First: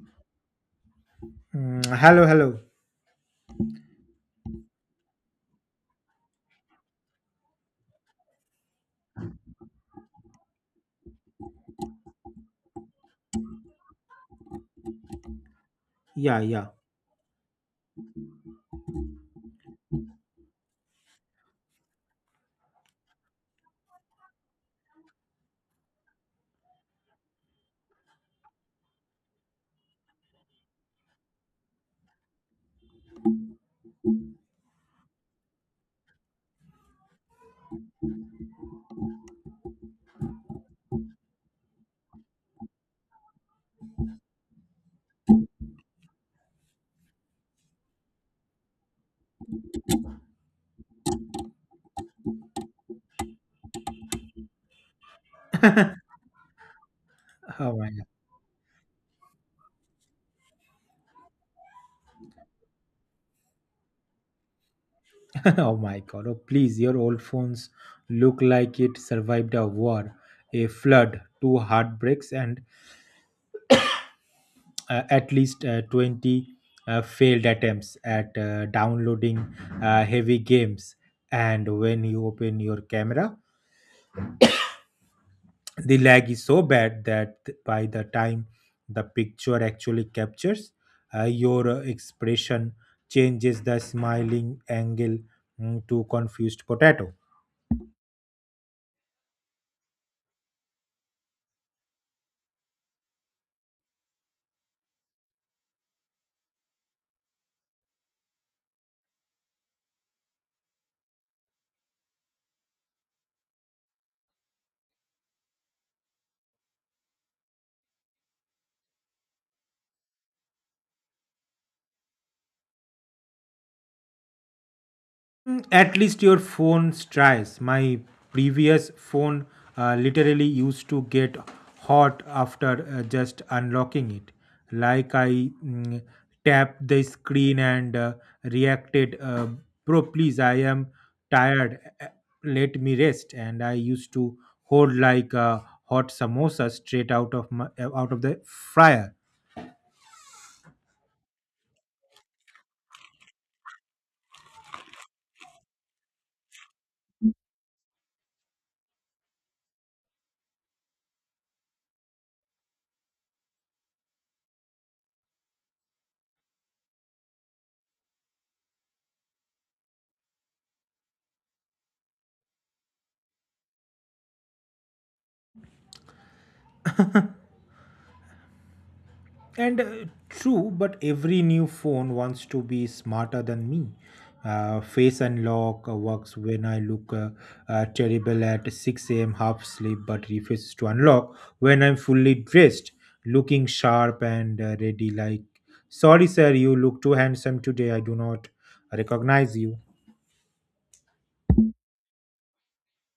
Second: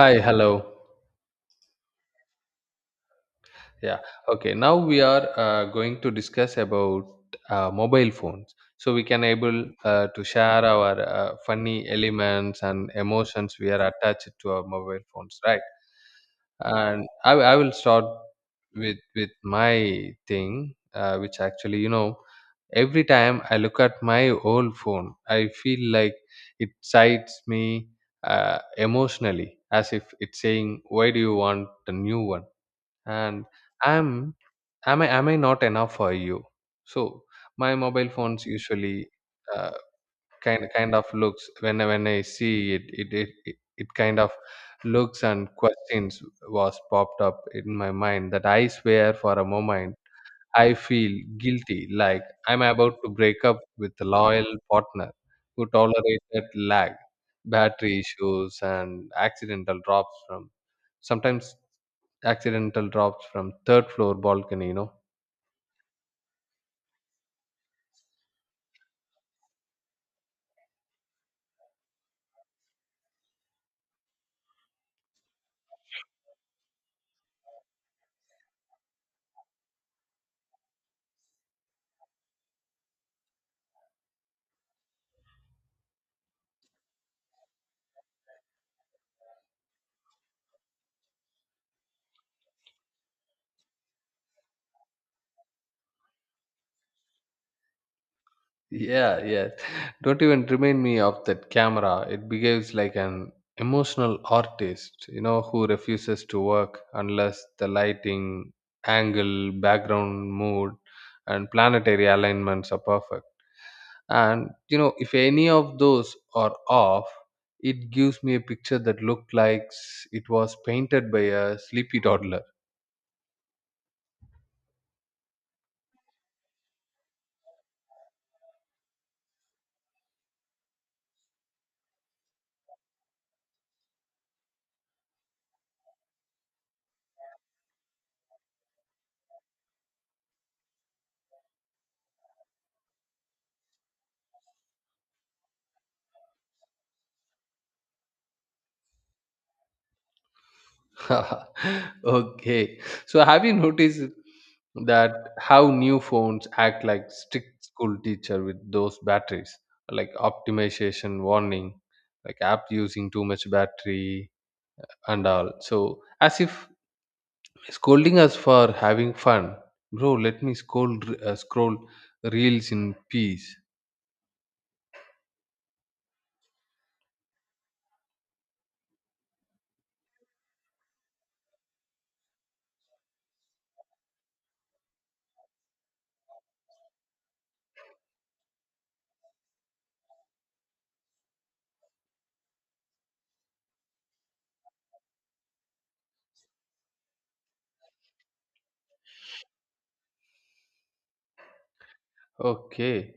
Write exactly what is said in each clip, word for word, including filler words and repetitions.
Hi, hello. Mm, hello, hello. Yeah, okay. Now we are uh, going to discuss about uh, mobile phones. So we can able uh, to share our uh, funny elements and emotions we are attached to our mobile phones, right? Yeah, yeah. And I, I will start with with my thing, uh, which actually, you know, every time I look at my old phone, I feel like it sights me uh, emotionally, as if it's saying, "Why do you want a new one?" And am am i am i not enough for you? So my mobile phones usually uh, kind kind of looks when I- when i see it it it, it it kind of looks, and questions was popped up in my mind that I swear for a moment I feel guilty like I'm about to break up with a loyal partner who tolerated lag, Oh my battery god. issues, and accidental drops from sometimes, accidental drops from third floor balcony, you know. Oh my god. Oh please, your old phones look like it survived a war, a flood, two heartbreaks, and uh, at least uh, twenty uh, failed attempts at uh, downloading uh, heavy games. And when you open your camera, the lag is so bad that by the time the picture actually captures uh, your uh, expression changes the smiling angle mm, to confused potato. Yeah, yeah. Don't even remind me of that camera. It behaves like an emotional artist, you know, who refuses to work unless the lighting, angle, background, mood, and planetary alignments are perfect. And you know, if any of those are off, it gives me a picture that looked like s- it was painted by a sleepy toddler. Mm, at least your phone tries. My previous phone uh, literally used to get hot after uh, just unlocking it. Like I mm, tapped the screen and uh, reacted, uh, bro, please, I am tired. uh, Let me rest. And I used to hold like a hot samosa straight out of my, uh, out of the fryer. Okay. So have you noticed that how new phones act like strict school teacher with those batteries, like optimization warning, like app using too much battery and all. So as if scolding us for having fun, bro. Let me scroll uh, scroll reels in peace. And uh, true, but every new phone wants to be smarter than me. Uh, face unlock uh, works when I look uh, uh, terrible at six a m half asleep, but refuses to unlock when I'm fully dressed, looking sharp and uh, ready. Like, sorry, sir, you look too handsome today. I do not recognize you. Okay.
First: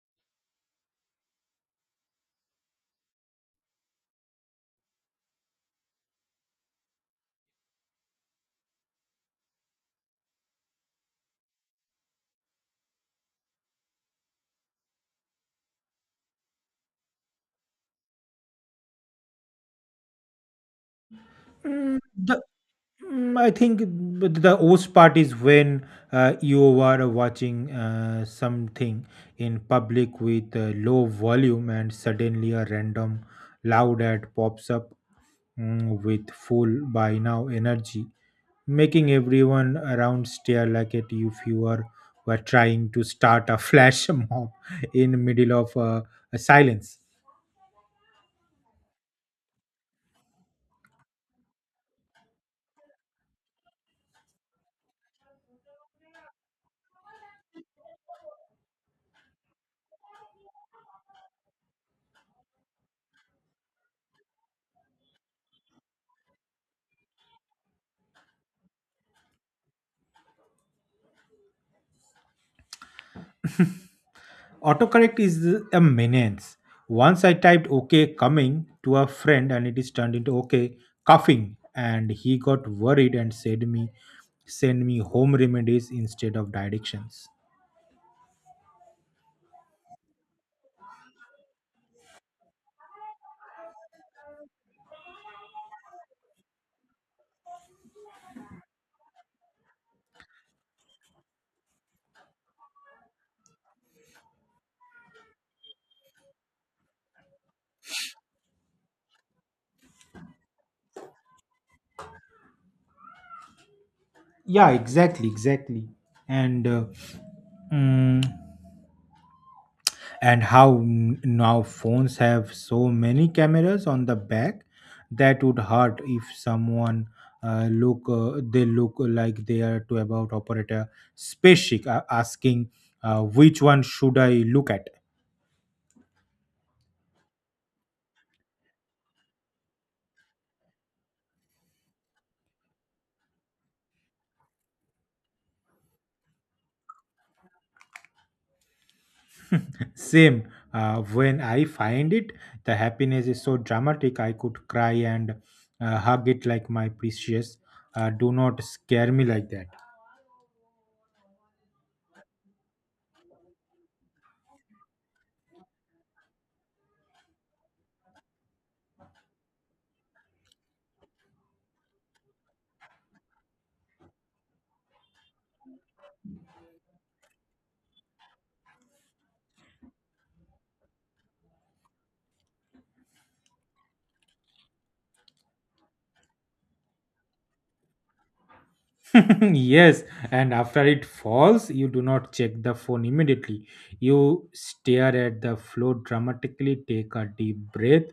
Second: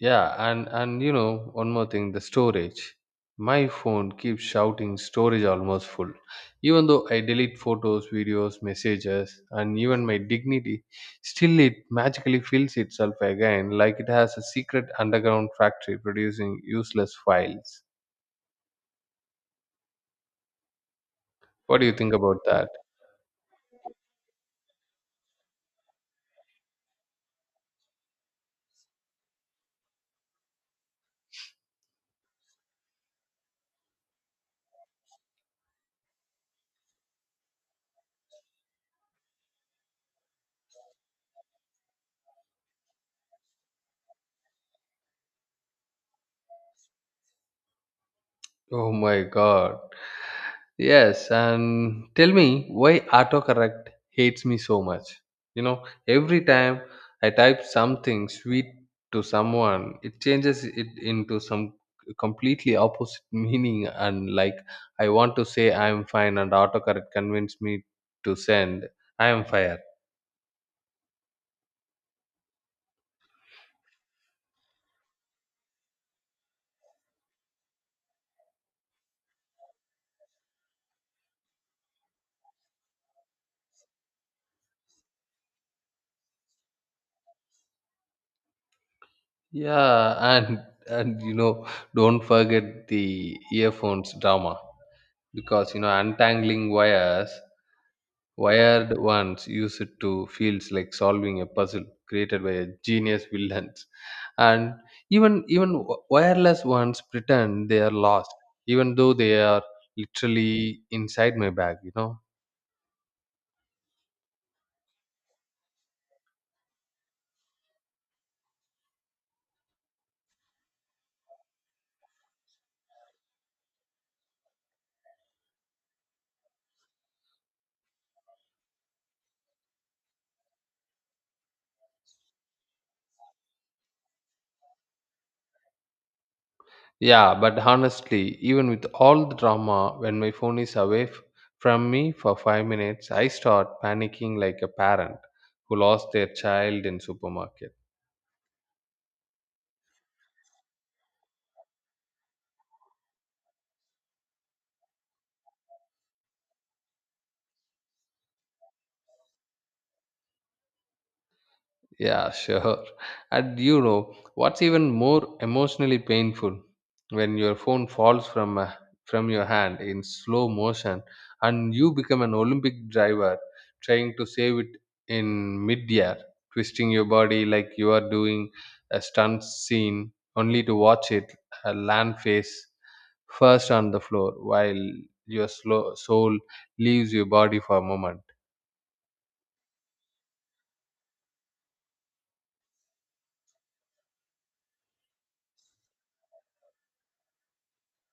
Yeah, and and you know, one more thing, the storage. My phone keeps shouting storage almost full. Even though I delete photos, videos, messages, and even my dignity, still it magically fills itself again like it has a secret underground factory producing useless files. What do you Mm, think about the- that? mm, I think the the worst part is when uh, you are watching uh, something in public with uh, low volume and suddenly a random loud ad pops up mm, with full by now energy, making everyone around stare like at you if you are were trying to start a flash mob in middle of uh, a silence. Oh my god. Yes, and tell me why autocorrect hates me so much. You know, every time I type something sweet to someone, it changes it into some completely opposite meaning. And like, I want to say I'm fine, and autocorrect convinced me to send I am fire. Autocorrect is a menace. Once I typed OK coming to a friend and it is turned into OK coughing, and he got worried and said me send me home remedies instead of directions. Yeah, and and you know, don't forget the earphones drama, because you know, untangling wires. Wired ones use it to feels like solving a puzzle created by a genius villains, and even even wi- wireless ones pretend they are lost, even though they are literally inside my bag. You know. Yeah, exactly, exactly. And uh, mm, and how n- now phones have so many cameras on the back that would hurt if someone uh, look uh, they look like they are to about operator specific uh, asking uh, which one should I look at. Yeah, but honestly, even with all the drama, when my phone is away f- from me for five minutes, I start panicking like a parent who lost their child in supermarket. Same, uh, when I find it the happiness is so dramatic I could cry, and uh, hug it like my precious. Uh, do not scare me like that. Yeah, sure. And you know, what's even more emotionally painful when your phone falls from uh, from your hand in slow motion and you become an Olympic driver trying to save it in mid-air, twisting your body like you are doing a stunt scene only to watch it uh, land face first on the floor while your slow soul leaves your body for a moment. Yes, and after it falls you do not check the phone immediately. You stare at the floor dramatically, take a deep breath,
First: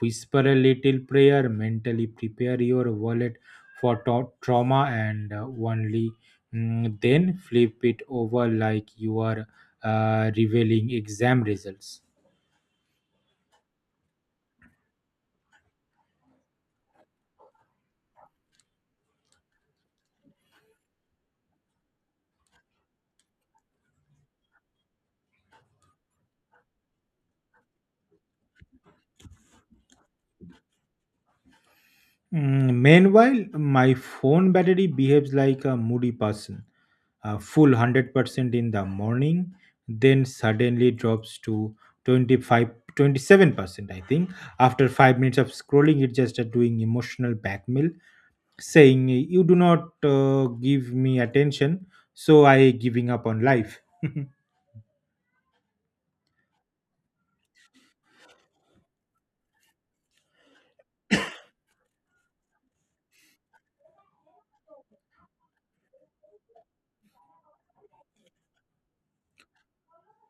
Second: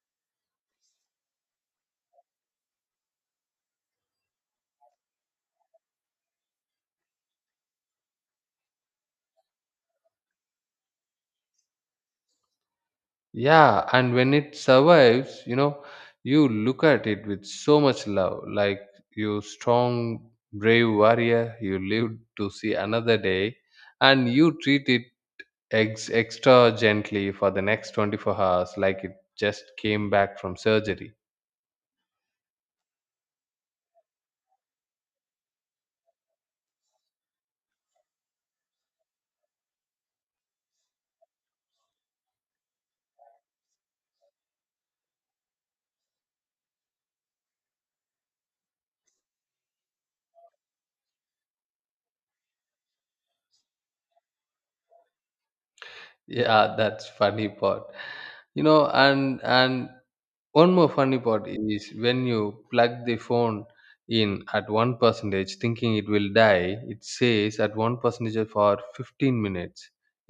whisper a little prayer, mentally prepare your wallet for to- trauma, and uh, only mm, then flip it over like you are uh, revealing exam results. Yeah, and when it survives, you know, you look at it with so much love, like you strong, brave warrior, you live to see another day, and you treat it ex- extra gently for the next twenty-four hours, like it just came back from surgery. Mm, meanwhile my phone battery behaves like a moody person, uh, full one hundred percent in the morning, then suddenly drops to twenty five, twenty seven percent I think, after five minutes of scrolling. It just uh, doing emotional blackmail saying you do not uh, give me attention, so I giving up on life. Yeah, that's funny part. You know, and and one more funny part is when you plug the phone in at one percentage, thinking it will die. It says at one percentage for fifteen minutes.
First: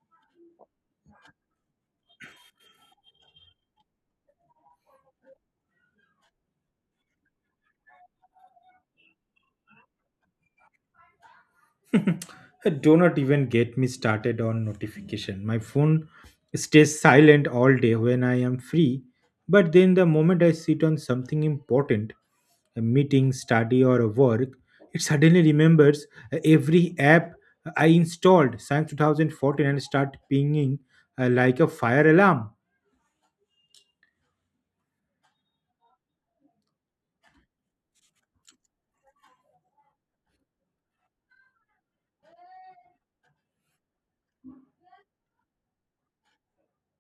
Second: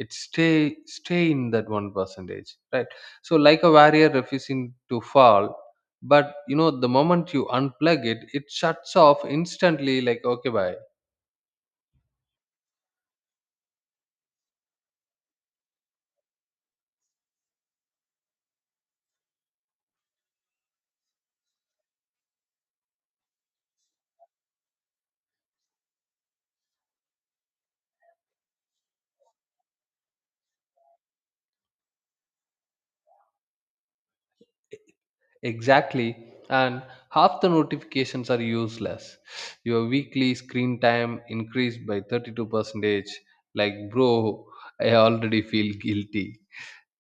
It stay stay in that one percentage, right? So like a warrior refusing to fall, but you know the moment you unplug it, it shuts off instantly. Like okay, bye. Do not even get me started on notification. My phone stays silent all day when I am free, but then the moment I sit on something important, a meeting, study, or a work, it suddenly remembers uh, every app I installed since two thousand fourteen and start pinging uh, like a fire alarm. Exactly. And half the notifications are useless. Your weekly screen time increased by thirty-two percent. Like, bro, I already feel guilty.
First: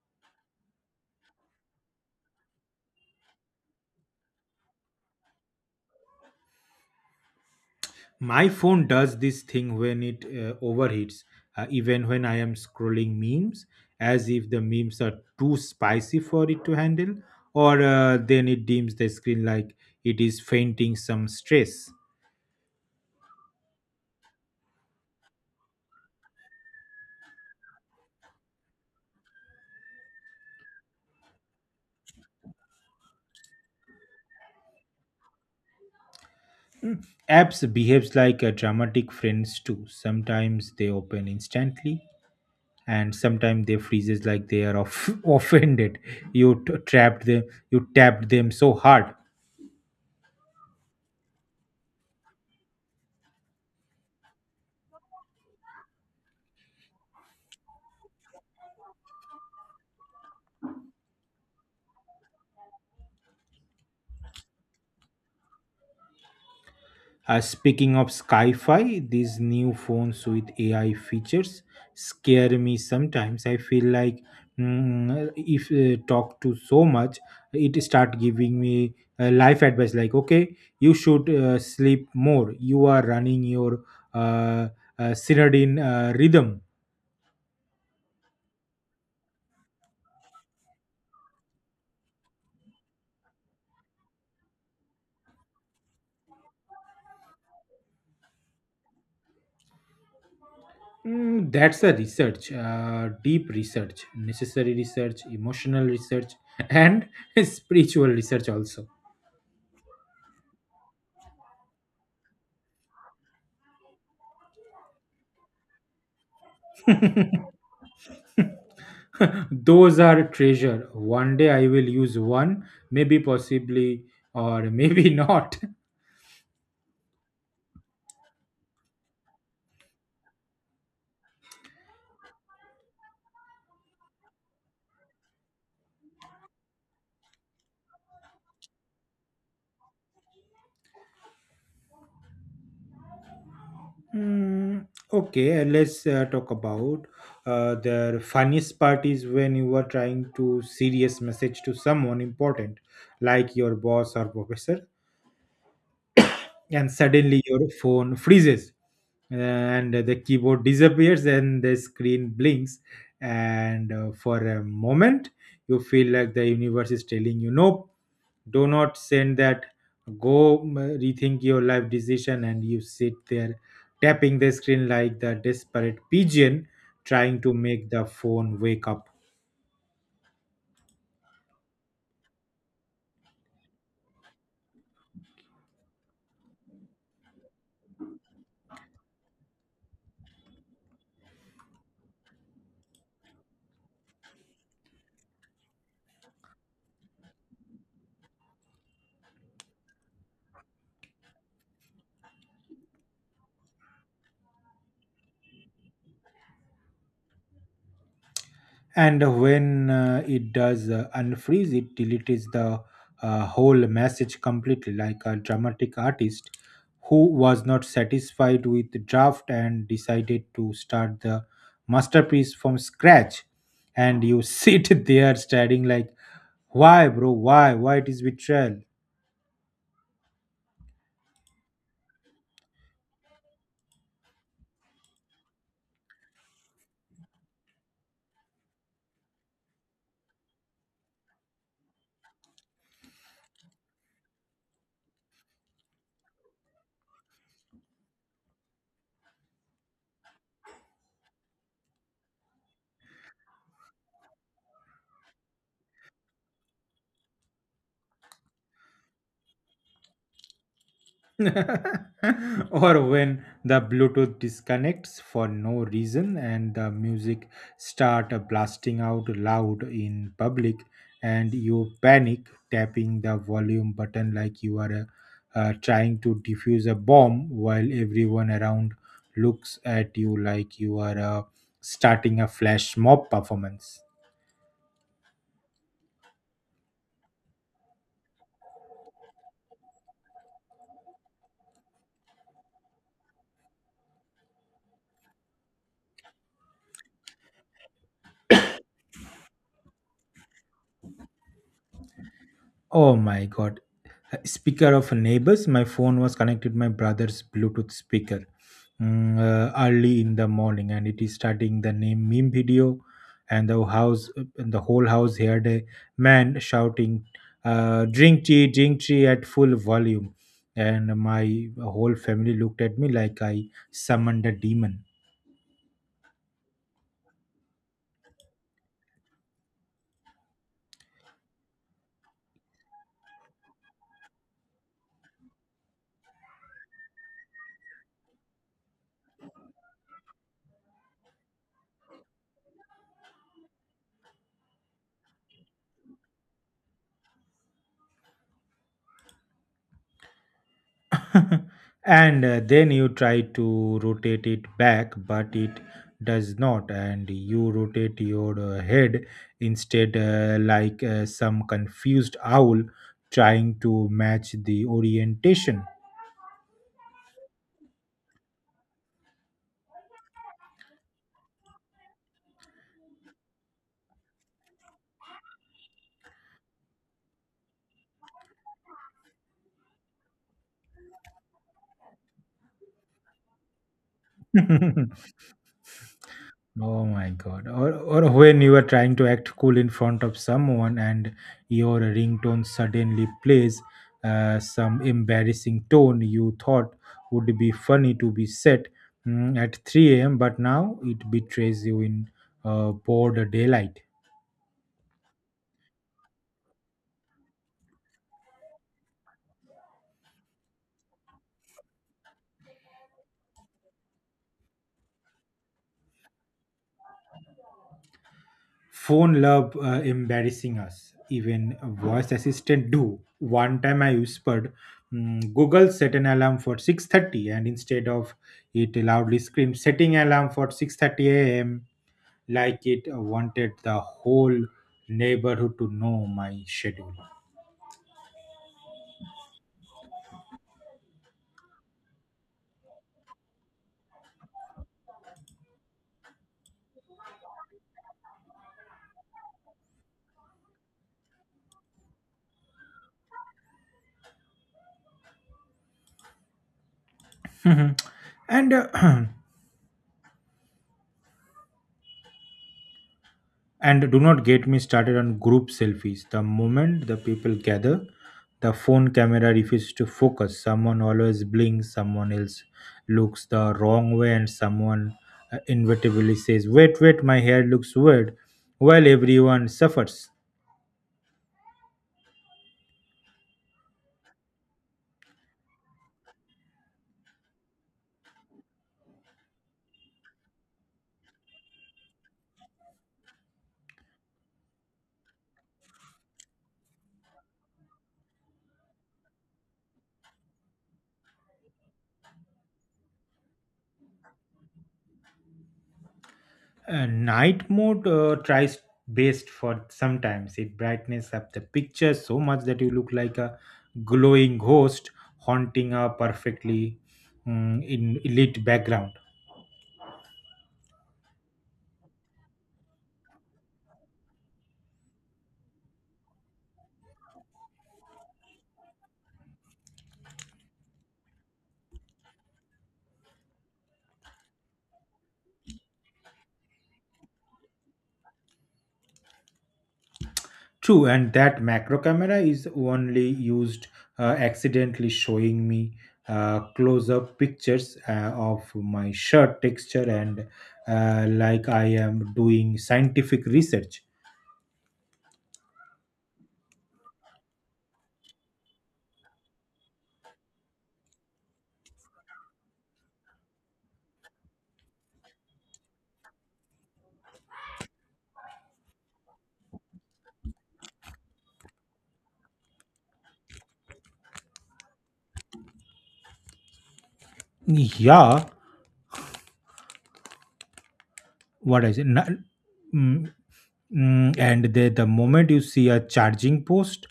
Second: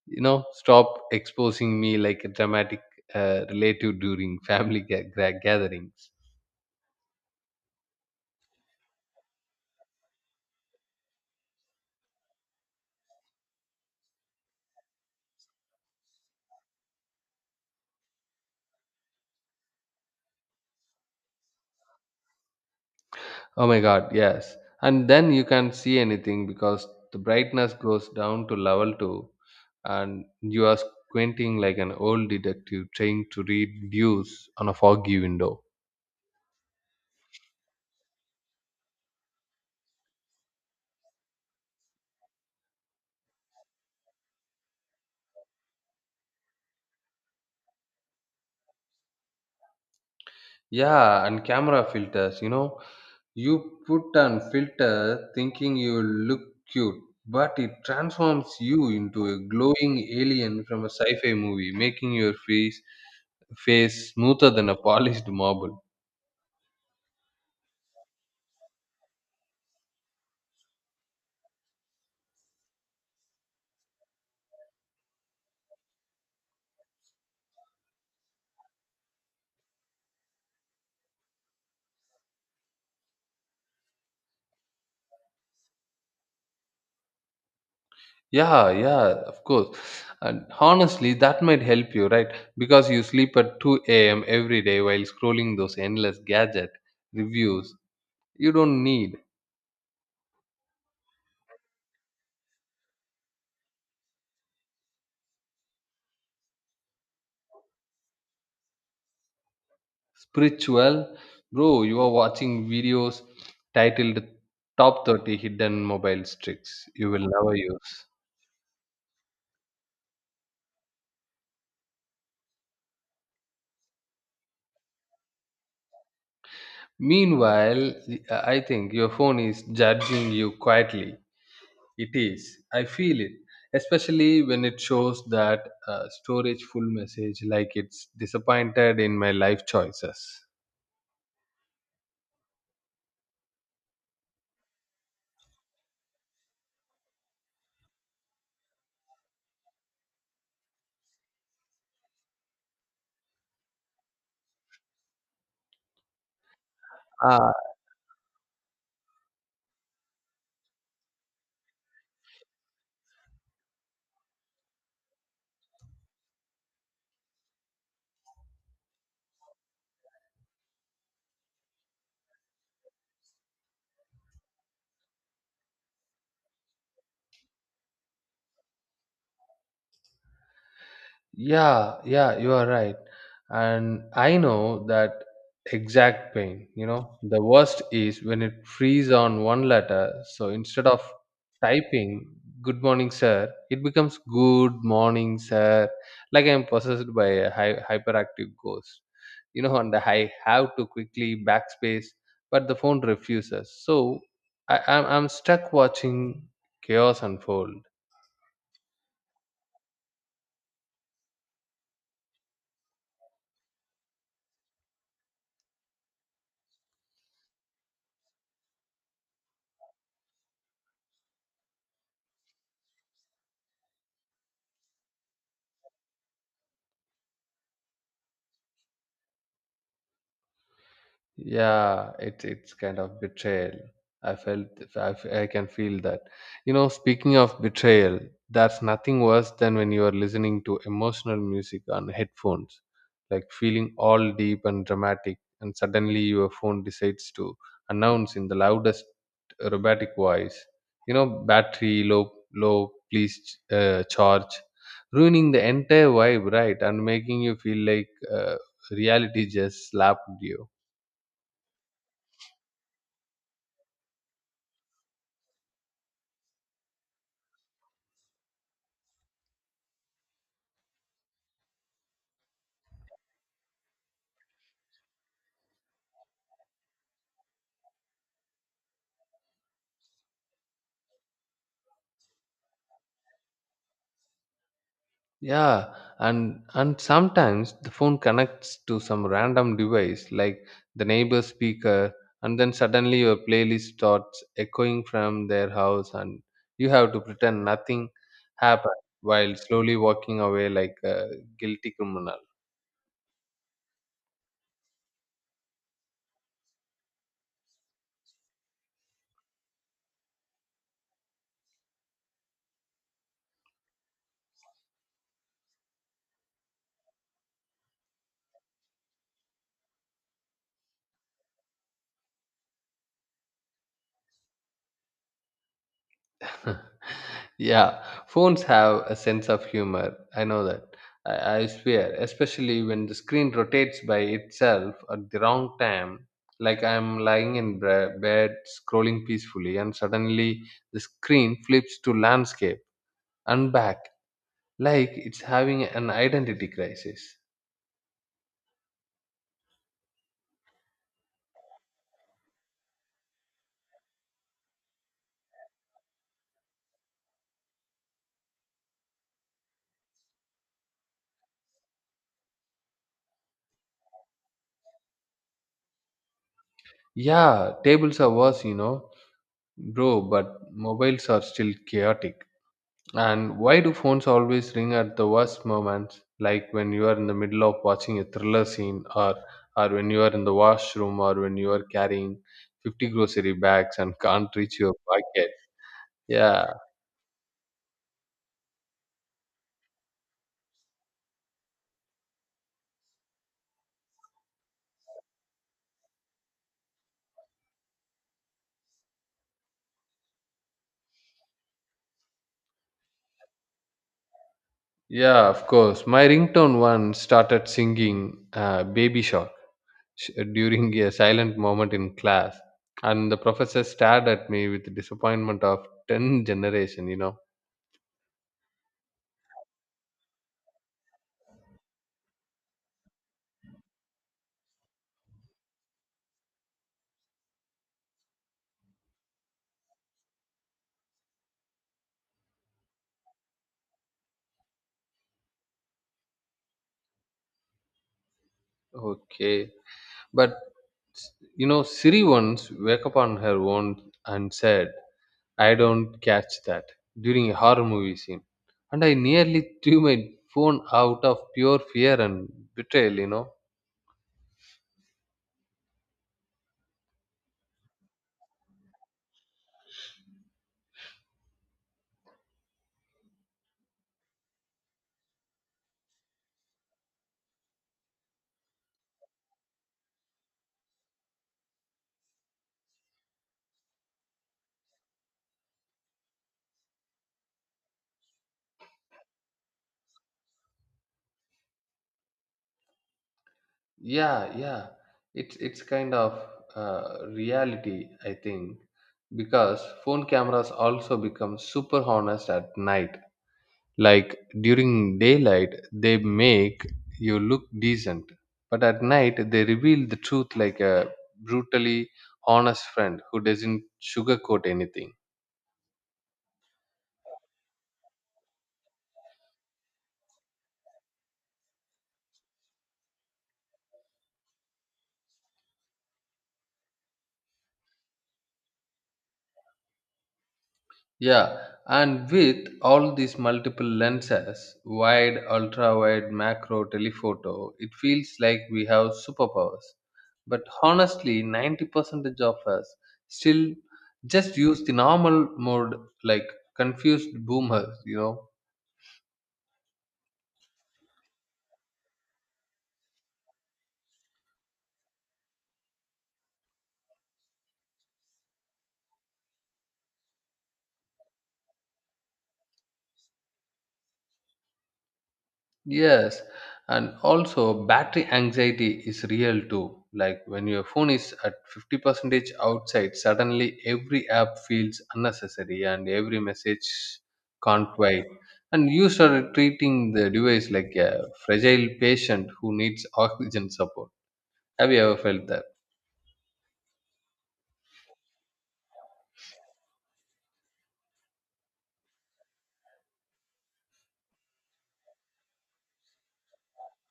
You know, stop exposing me like a dramatic uh, relative during family ga- gra- gatherings. My phone does this thing when it uh, overheats uh, even when I am scrolling memes, as if the memes are too spicy for it to handle. Or uh, then it dims the screen like it is fainting some stress. Oh my god, yes. And then you can't see anything because the brightness goes down to level two and you are squinting like an old detective trying to read views on a foggy window. Apps behaves like a dramatic friends too. Sometimes they open instantly and sometimes they freezes like they are off- offended you t- trapped them you tapped them so hard. Yeah, and camera filters, you know, you put on filter thinking you look cute, but it transforms you into a glowing alien from a sci-fi movie, making your face face smoother than a polished marble. Uh, speaking of sci-fi, these new phones with A I features scare me sometimes. I feel like, mm, if uh, talk to so much, it start giving me uh, life advice. Like, okay, you should uh, sleep more. You are running your uh, uh, circadian uh, rhythm. Yeah, yeah, of course. And honestly, that might help you, right? Because you sleep at two a m every day while scrolling those endless gadget reviews you don't need. Mm, that's a research, uh, deep research, necessary research, emotional research, and spiritual research also. Spiritual, bro, you are watching videos titled top thirty hidden mobile tricks you will never use. Those are treasure. One day I will use one, maybe possibly, or maybe not. Meanwhile, I think your phone is judging you quietly. It is, I feel it, especially when it shows that uh, storage full message like it's disappointed in my life choices. Hmm, okay, uh, let's uh, talk about uh, the funniest part is when you are trying to serious message to someone important, like your boss or professor. And suddenly your phone freezes uh, and the keyboard disappears and the screen blinks, and uh, for a moment you feel like the universe is telling you, nope, do not send that, go um, rethink your life decision. And you sit there tapping the screen like the desperate pigeon trying to make the phone wake up. Yeah, yeah, you are right. And I know that exact pain. You know, the worst is when it frees on one letter. So instead of typing good morning, sir, it becomes good morning, sir, like I'm possessed by a hy- hyperactive ghost. You know, and I have to quickly backspace, but the phone refuses. So I- I'm-, I'm stuck watching chaos unfold. And when uh, it does uh, unfreeze, it deletes the uh, whole message completely, like a dramatic artist who was not satisfied with the draft and decided to start the masterpiece from scratch. And you sit there staring like, why bro, why why it is betrayal. Yeah, it's it's kind of betrayal. I felt I, f- I can feel that. You know, speaking of betrayal, that's nothing worse than when you are listening to emotional music on headphones, like feeling all deep and dramatic, and suddenly your phone decides to announce in the loudest robotic voice, you know, battery low, low, please uh, charge, ruining the entire vibe, right, and making you feel like uh, reality just slapped you. Or when the bluetooth disconnects for no reason and the music start blasting out loud in public, and you panic tapping the volume button like you are uh, uh, trying to defuse a bomb while everyone around looks at you like you are uh, starting a flash mob performance. Yeah, and and sometimes the phone connects to some random device like the neighbor's speaker, and then suddenly your playlist starts echoing from their house, and you have to pretend nothing happened while slowly walking away like a guilty criminal. Oh my god. Speaker of neighbors, my phone was connected my brother's Bluetooth speaker mm, uh, early in the morning, and it is starting the name meme video, and the house, and the whole house heard a man shouting, uh, "Drink tea, drink tea" at full volume, and my whole family looked at me like I summoned a demon. Yeah, phones have a sense of humor. I know that. I, I swear, especially when the screen rotates by itself at the wrong time. Like I'm lying in bre- bed scrolling peacefully, and suddenly the screen flips to landscape and back, like it's having an identity crisis. And uh, then you try to rotate it back but it does not, and you rotate your uh, head instead, uh, like uh, some confused owl trying to match the orientation. Yeah, tables are worse, you know, bro, but mobiles are still chaotic. And why do phones always ring at the worst moments, like when you are in the middle of watching a thriller scene, or or when you are in the washroom, or when you are carrying fifty grocery bags and can't reach your pocket? Yeah, Oh my God. Or, or when you are trying to act cool in front of someone and your ringtone suddenly plays uh, some embarrassing tone you thought would be funny to be set mm, at three a m, but now it betrays you in uh, broad daylight. yeah, of course. My ringtone one started singing uh, "Baby Shark" sh- during a silent moment in class, and the professor stared at me with disappointment of ten generation. You know. Phone love uh, embarrassing us, even voice assistant do. One time I whispered, mm, google set an alarm for six thirty, and instead of, it loudly screamed, setting alarm for six thirty a m, like it wanted the whole neighborhood to know my schedule. Okay. But you know, Siri once woke up on her own and said, I don't catch that, during a horror movie scene. And I nearly threw my phone out of pure fear and betrayal, you know. Mhm. And uh, and do not get me started on group selfies. The moment the people gather, the phone camera refuses to focus. Someone always blinks, someone else looks the wrong way, and someone uh, inevitably says, wait, wait, my hair looks weird, while everyone suffers. Yeah, yeah. It's it's kind of uh, reality, I think, because phone cameras also become super honest at night. Like during daylight they make you look decent, but at night they reveal the truth like a brutally honest friend who doesn't sugarcoat anything. Uh, night mode uh, tries best for sometimes. It brightens up the picture so much that you look like a glowing ghost haunting a perfectly mm, in lit background. Yeah, and with all these multiple lenses, wide, ultra wide, macro, telephoto, it feels like we have superpowers, but honestly ninety percent of us still just use the normal mode like confused boomers, you know. True, and that macro camera is only used uh, accidentally, showing me uh, close up pictures uh, of my shirt texture, and uh, like I am doing scientific research. Yes, and also battery anxiety is real too. Like when your phone is at fifty percent outside, suddenly every app feels unnecessary and every message can't wait. And you start treating the device like a fragile patient who needs oxygen support. Have you ever felt that? Yeah, what I say. na- mm, mm, and the, the moment you see a charging post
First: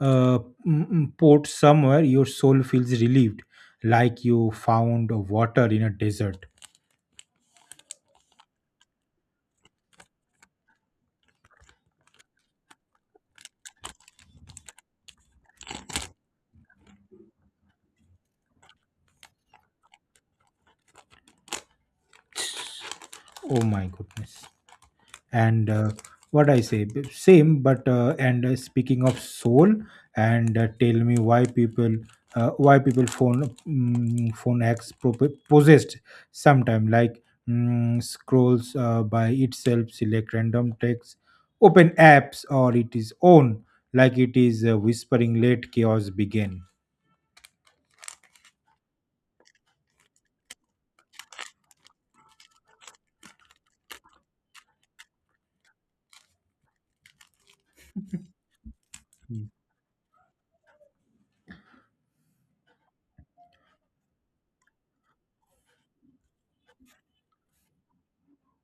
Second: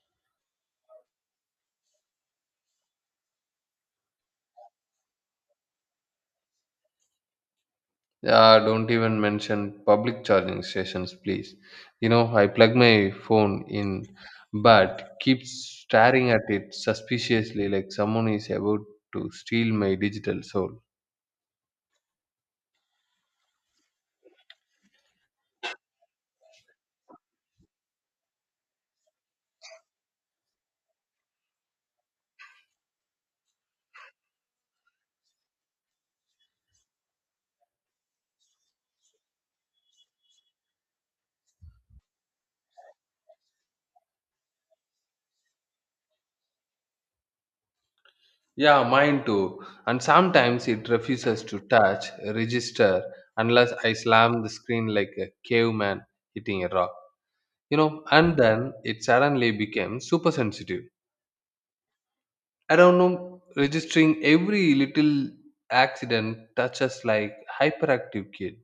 uh, mm, mm, port somewhere, your soul feels relieved like you found water in a desert. Yeah, don't even mention public charging stations, please. You know, I plug my phone in, but keep staring at it suspiciously like someone is about to steal my digital soul. Oh my goodness. And uh, what I say, b- same but uh, and uh, speaking of soul, and uh, tell me why people, uh, why people phone mm, phone acts pro- possessed sometime, like, mm, scrolls uh, by itself, select random text, open apps or it is own, like it is uh, whispering, let chaos begin. Yeah, mine too. And sometimes it refuses to touch, register, unless I slam the screen like a caveman hitting a rock. You know, and then it Hmm. suddenly became super sensitive. I don't know, registering every little accident touches like hyperactive kid.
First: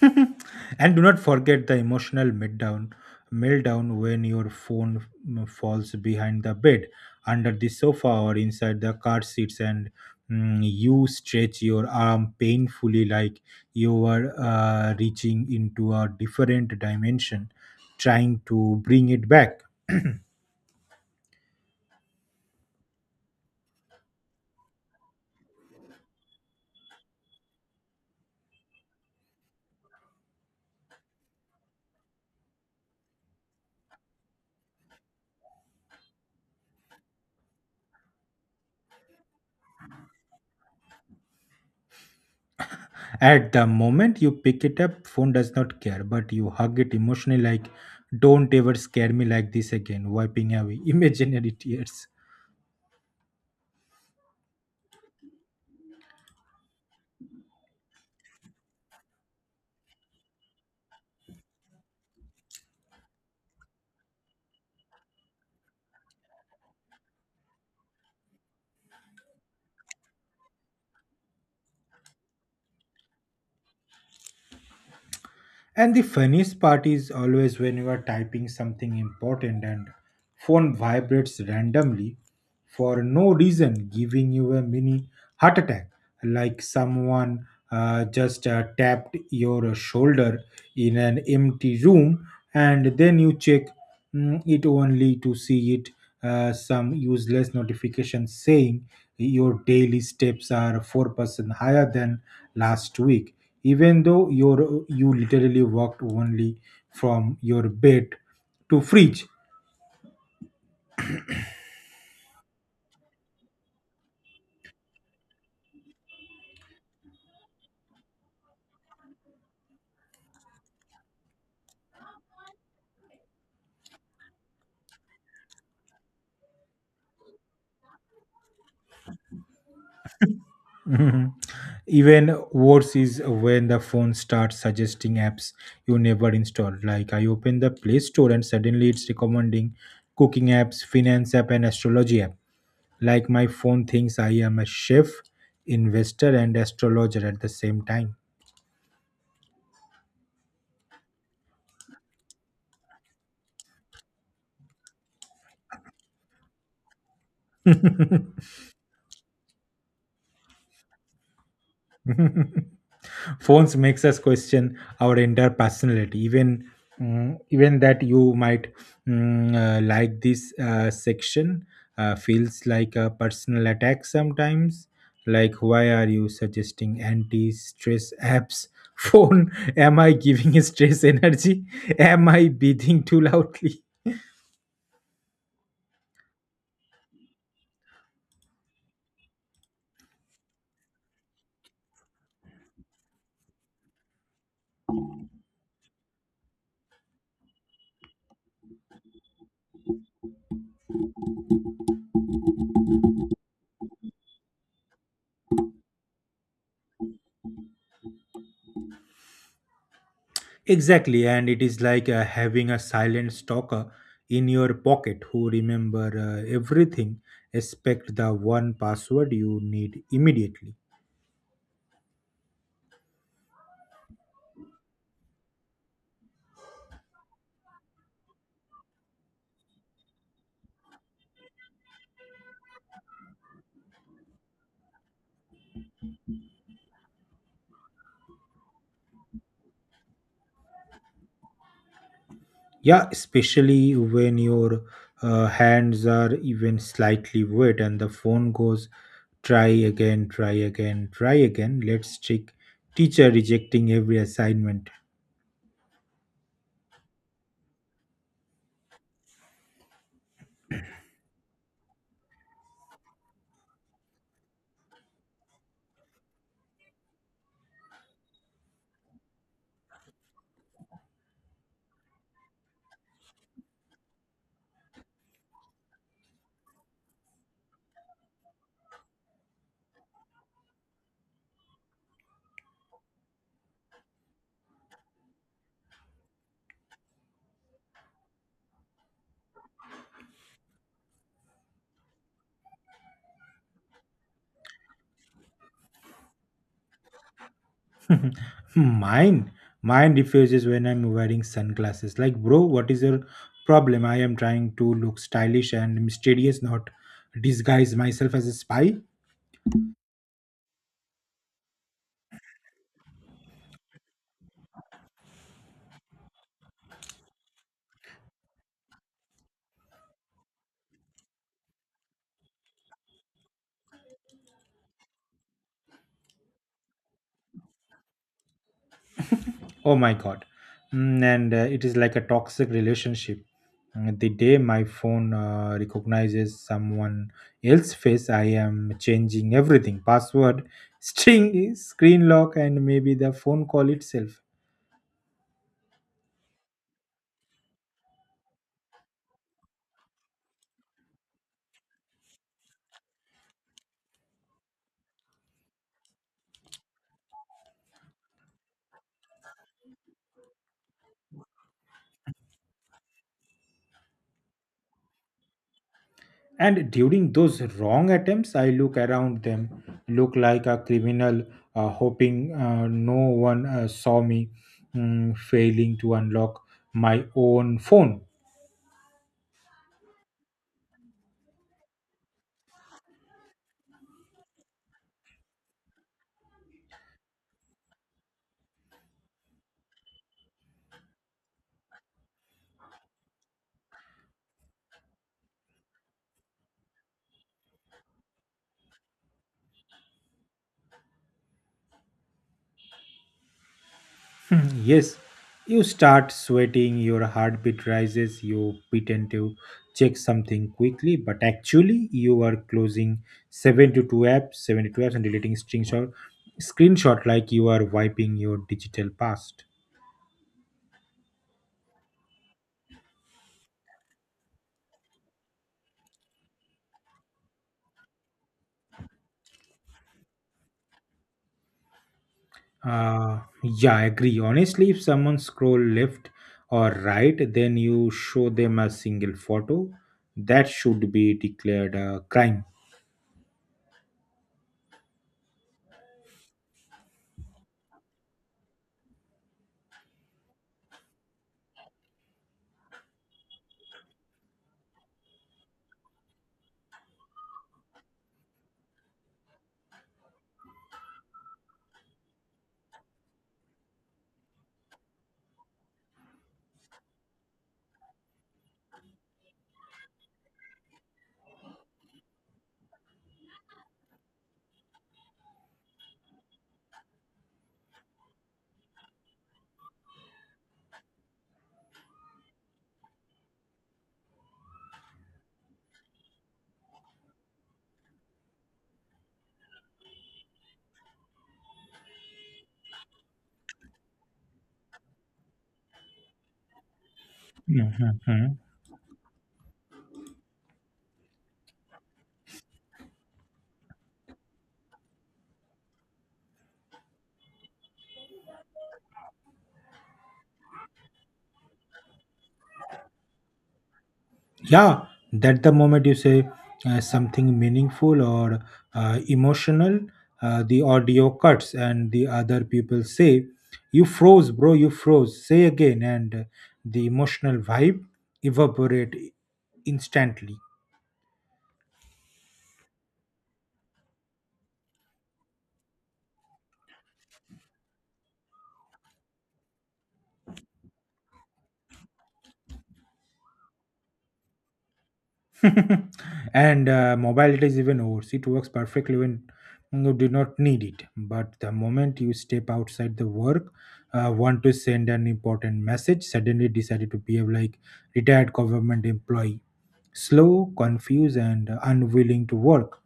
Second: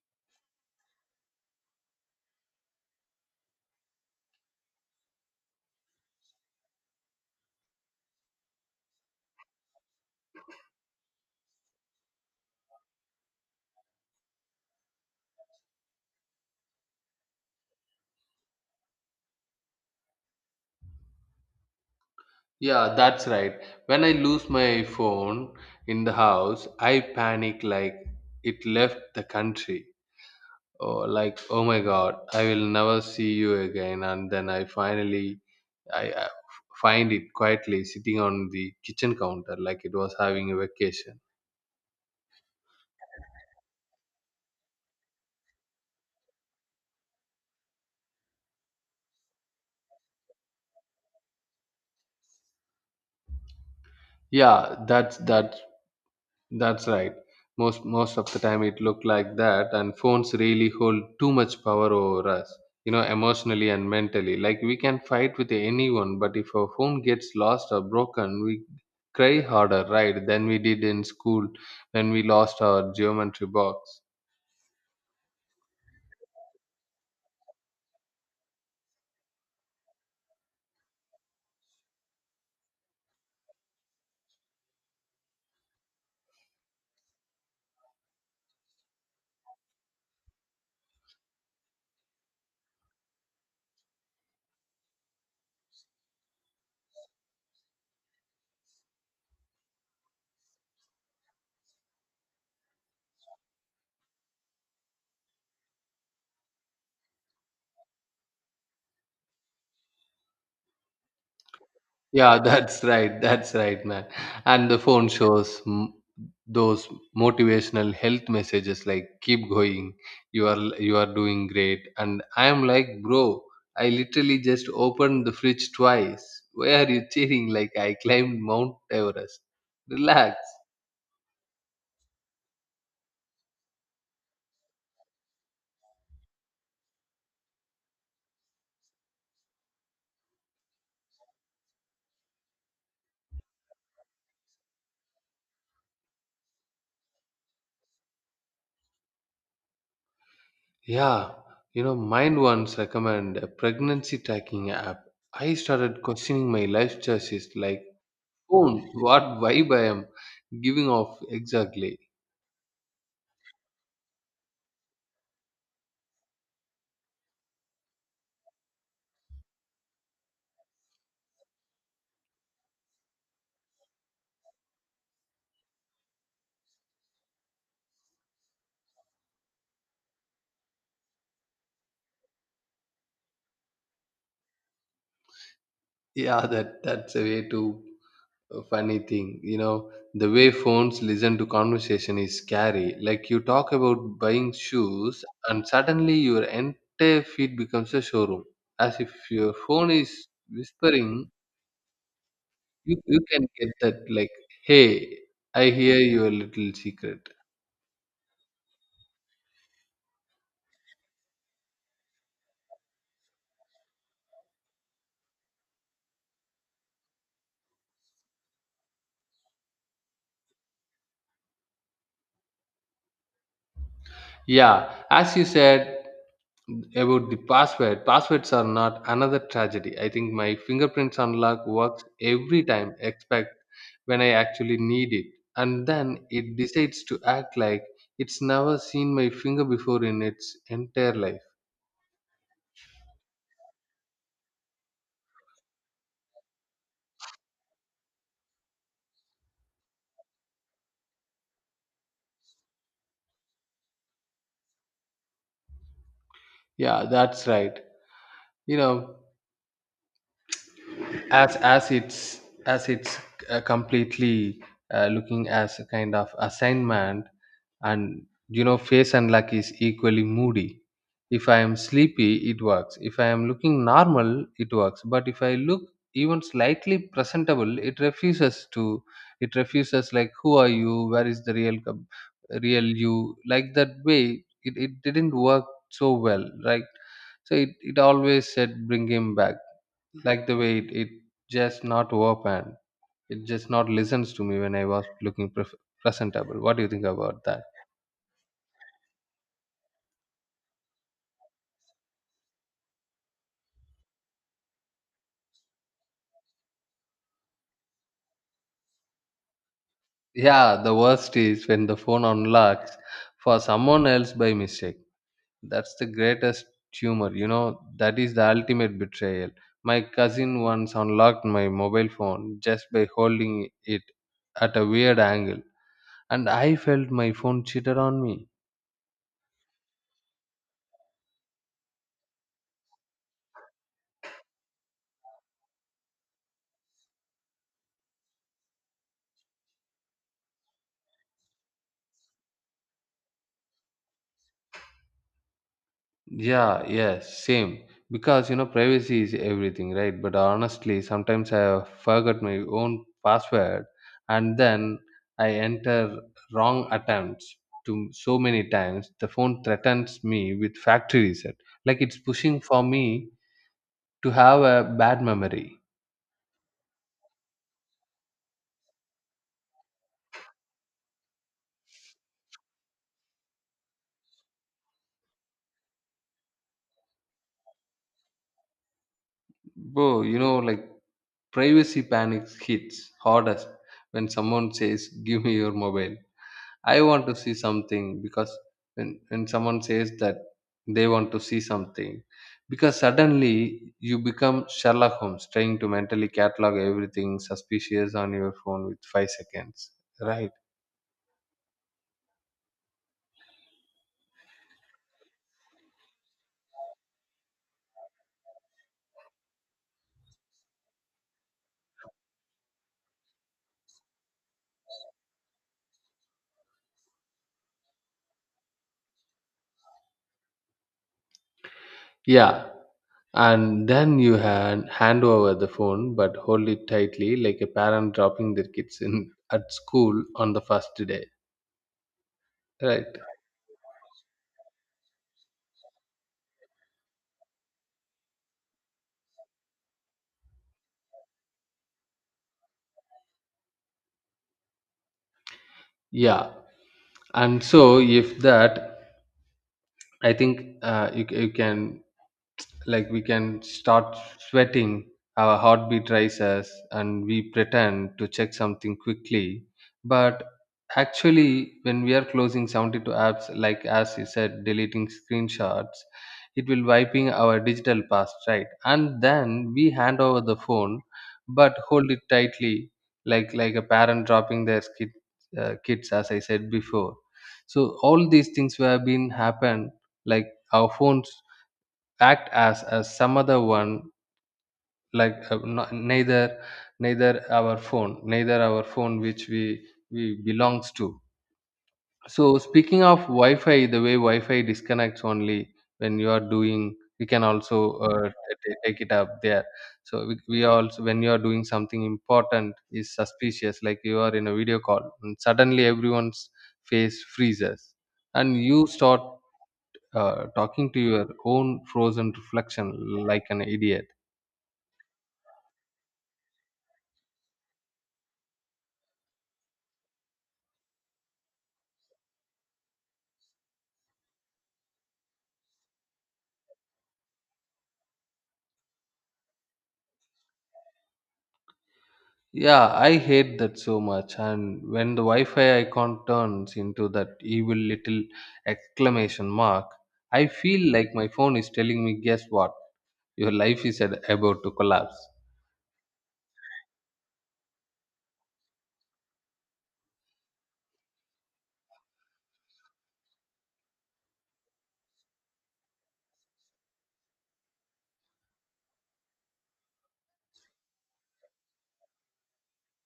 And do not forget the emotional meltdown meltdown when your phone mm, falls behind the bed, under the sofa, or inside the car seats, and mm, you stretch your arm painfully like you are uh, reaching into a different dimension trying to bring it back. Yeah, that's right. When I lose my phone in the house, I panic like it left the country. Or like, oh my god, I will never see you again. And then I finally, I uh, find it quietly sitting on the kitchen counter like it was having a vacation. At the moment you pick it up, phone does not care, but you hug it emotionally like, don't ever scare me like this again, wiping away imaginary tears. Yeah, that's that That's right. Most most of the time it looked like that and phones really hold too much power over us, you know, emotionally and mentally. Like we can fight with anyone, but if our phone gets lost or broken, we cry harder, right, than we did in school when we lost our geometry box. And the funniest part is always when you are typing something important and phone vibrates randomly for no reason, giving you a mini heart attack, like someone uh, just uh, tapped your shoulder in an empty room, and then you check mm, it, only to see it uh, some useless notification saying your daily steps are four percent higher than last week, even though your you literally walked only from your bed to fridge. Yeah, that's right. That's right, man. And the phone shows m- those motivational health messages like keep going, you are you are doing great. And I am like, bro, I literally just opened the fridge twice. Why are you cheering like I climbed Mount Everest? Relax. Mhm. Even worse is when the phone starts suggesting apps you never installed. Like, I open the play store and suddenly it's recommending cooking apps, finance app, and astrology app, like my phone thinks I am a chef, investor, and astrologer at the same time. Yeah, you know, mine once recommend a pregnancy tracking app. I started questioning my life choices like phone, what vibe I am giving off exactly. Phones makes us question our entire personality, even mm, even that you might mm, uh, like this uh, section uh, feels like a personal attack sometimes. Like, why are you suggesting anti-stress apps? Phone, am I giving stress energy? Am I breathing too loudly? Yeah, that that's a way too funny thing. You know, the way phones listen to conversation is scary. Like you talk about buying shoes, and suddenly your entire feed becomes a showroom. As if your phone is whispering, you you can get that like, hey, I hear your little secret. Exactly, and it is like uh, having a silent stalker in your pocket who remember uh, everything, except the one password you need immediately. Yeah, as you said about the password, passwords are not another tragedy. I think my fingerprints unlock works every time, except when I actually need it. And then it decides to act like it's never seen my finger before in its entire life. Yeah, especially when your uh, hands are even slightly wet and the phone goes, try again, try again, try again. Let's check teacher rejecting every assignment. Yeah, that's right. You know, as as it's as it's uh, completely uh, looking as a kind of assignment, and you know, face and luck is equally moody. If I am sleepy it works, if I am looking normal it works, but if I look even slightly presentable it refuses to, it refuses. Like who are you, where is the real com- real you? Like that way it, it didn't work so well, right? So it, it always said bring him back, like the way it, it just not open, it just not listens to me when I was looking pref- presentable. What do you think about that? mine mine refuses when I'm wearing sunglasses. Like, bro, what is your problem? I am trying to look stylish and mysterious, not disguise myself as a spy. Yeah, the worst is when the phone unlocks for someone else by mistake. That's the greatest humor, you know, that is the ultimate betrayal. My cousin once unlocked my mobile phone just by holding it at a weird angle, and I felt my phone cheated on me. Oh my god. Mm, and uh, it is like a toxic relationship. Mm, the day my phone uh, recognizes someone else's face, I am changing everything password, string screen lock, and maybe the phone call itself. Yeah, yes, same. Because you know, privacy is everything, right? But honestly, sometimes I forget my own password, and then I enter wrong attempts to so many times the phone threatens me with factory reset. Like it's pushing for me to have a bad memory. And during those wrong attempts, I look around them, look like a criminal, uh, hoping uh, no one uh, saw me mm, failing to unlock my own phone. Bro, you know, like privacy panic hits hardest when someone says, give me your mobile. I want to see something. Because when, when someone says that they want to see something, because suddenly you become Sherlock Holmes trying to mentally catalog everything suspicious on your phone with five seconds, right? Yes, you start sweating, your heartbeat rises, you pretend to check something quickly but actually you are closing seventy two apps seventy two apps and deleting screenshot screenshot, like you are wiping your digital past. Yeah, and then you hand, hand over the phone but hold it tightly like a parent dropping their kids in at school on the first day, right? Uh, yeah, I agree. Honestly, if someone scroll left or right, then you show them a single photo. That should be declared a crime. Yeah, and so if that, I think uh, you, c- you can, like we can start sweating, our heartbeat rises and we pretend to check something quickly, but actually when we are closing seventy-two apps, like as you said, deleting screenshots, it will wiping our digital past, right? And then we hand over the phone but hold it tightly like like a parent dropping their kid, uh, kids, as I said before. So all these things were been happen, like our phones act as as some other one, like uh, no- neither neither our phone, neither our phone which we we belongs to. So speaking of Wi-Fi, the way Wi-Fi disconnects only when you are doing, we can also uh, Mhm. t- take it up there. So we, we also when you are doing something important is suspicious, like you are in a video call and suddenly everyone's face freezes, and you start uh, talking to your own frozen reflection like an idiot. Yeah, that the moment you say uh, something meaningful or uh, emotional, uh, the audio cuts and the other people say, "You froze, bro. You froze." Say again, and the emotional vibe evaporate instantly. Yeah, I hate that so much. And when the Wi Fi icon turns into that evil little exclamation mark, I feel like my phone is telling me, guess what? Your life is at- about to collapse. And uh, mobility is even worse. It works perfectly when you do not need it. But the moment you step outside the work, uh, want to send an important message, suddenly decided to behave like retired government employee, slow, confused, and unwilling to work.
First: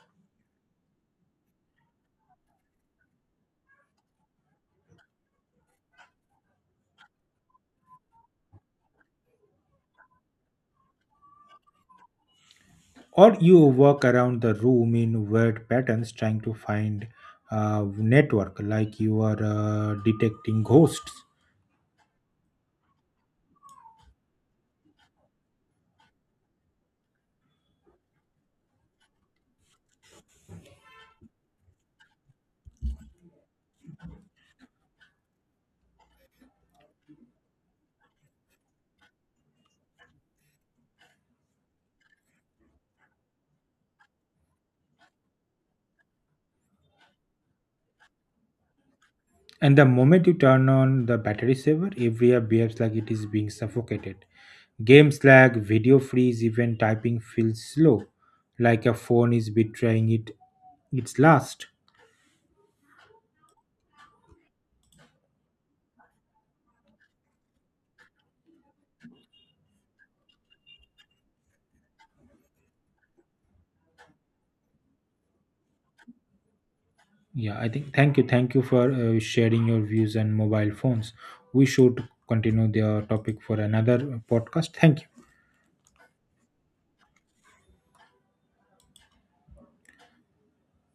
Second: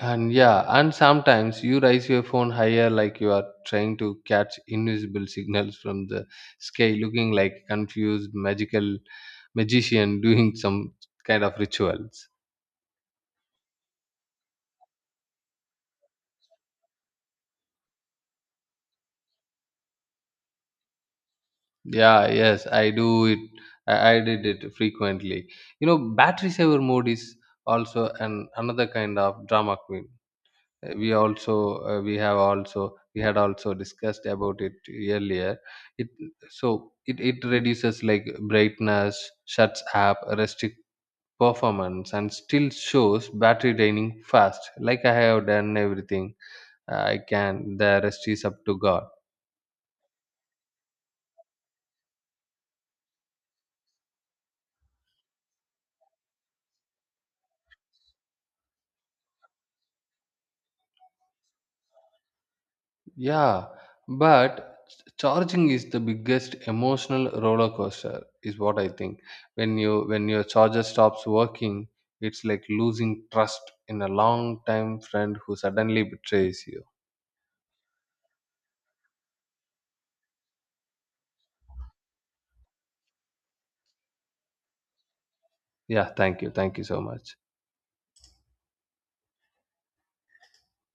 And yeah, and sometimes you raise your phone higher like you are trying to catch invisible signals from the sky, looking like a confused magical magician doing some kind of rituals. Or you walk around the room in weird patterns, trying to find uh, network, like you are uh, detecting ghosts. Yeah, yes, I do it. I, I did it frequently. You know, battery saver mode is also an another kind of drama queen. Uh, We also uh, we have also we had also discussed about it earlier. It so it it reduces like brightness, shuts up, restrict performance, and still shows battery draining fast. Like I have done everything eh, I can. The rest is up to God. And the moment you turn on the battery saver, every app behaves like it is being suffocated. Games lag, video freeze, even typing feels slow, like a phone is betraying it its last. Yeah, but ch- charging is the biggest emotional roller coaster, is what I think. When you when your charger stops working, it's like losing trust in a long time friend who suddenly betrays you. Yeah, I think thank you, thank you for uh, sharing your views on mobile phones. We should continue the topic for another podcast. Thank you. Yeah, thank you. Thank you so much.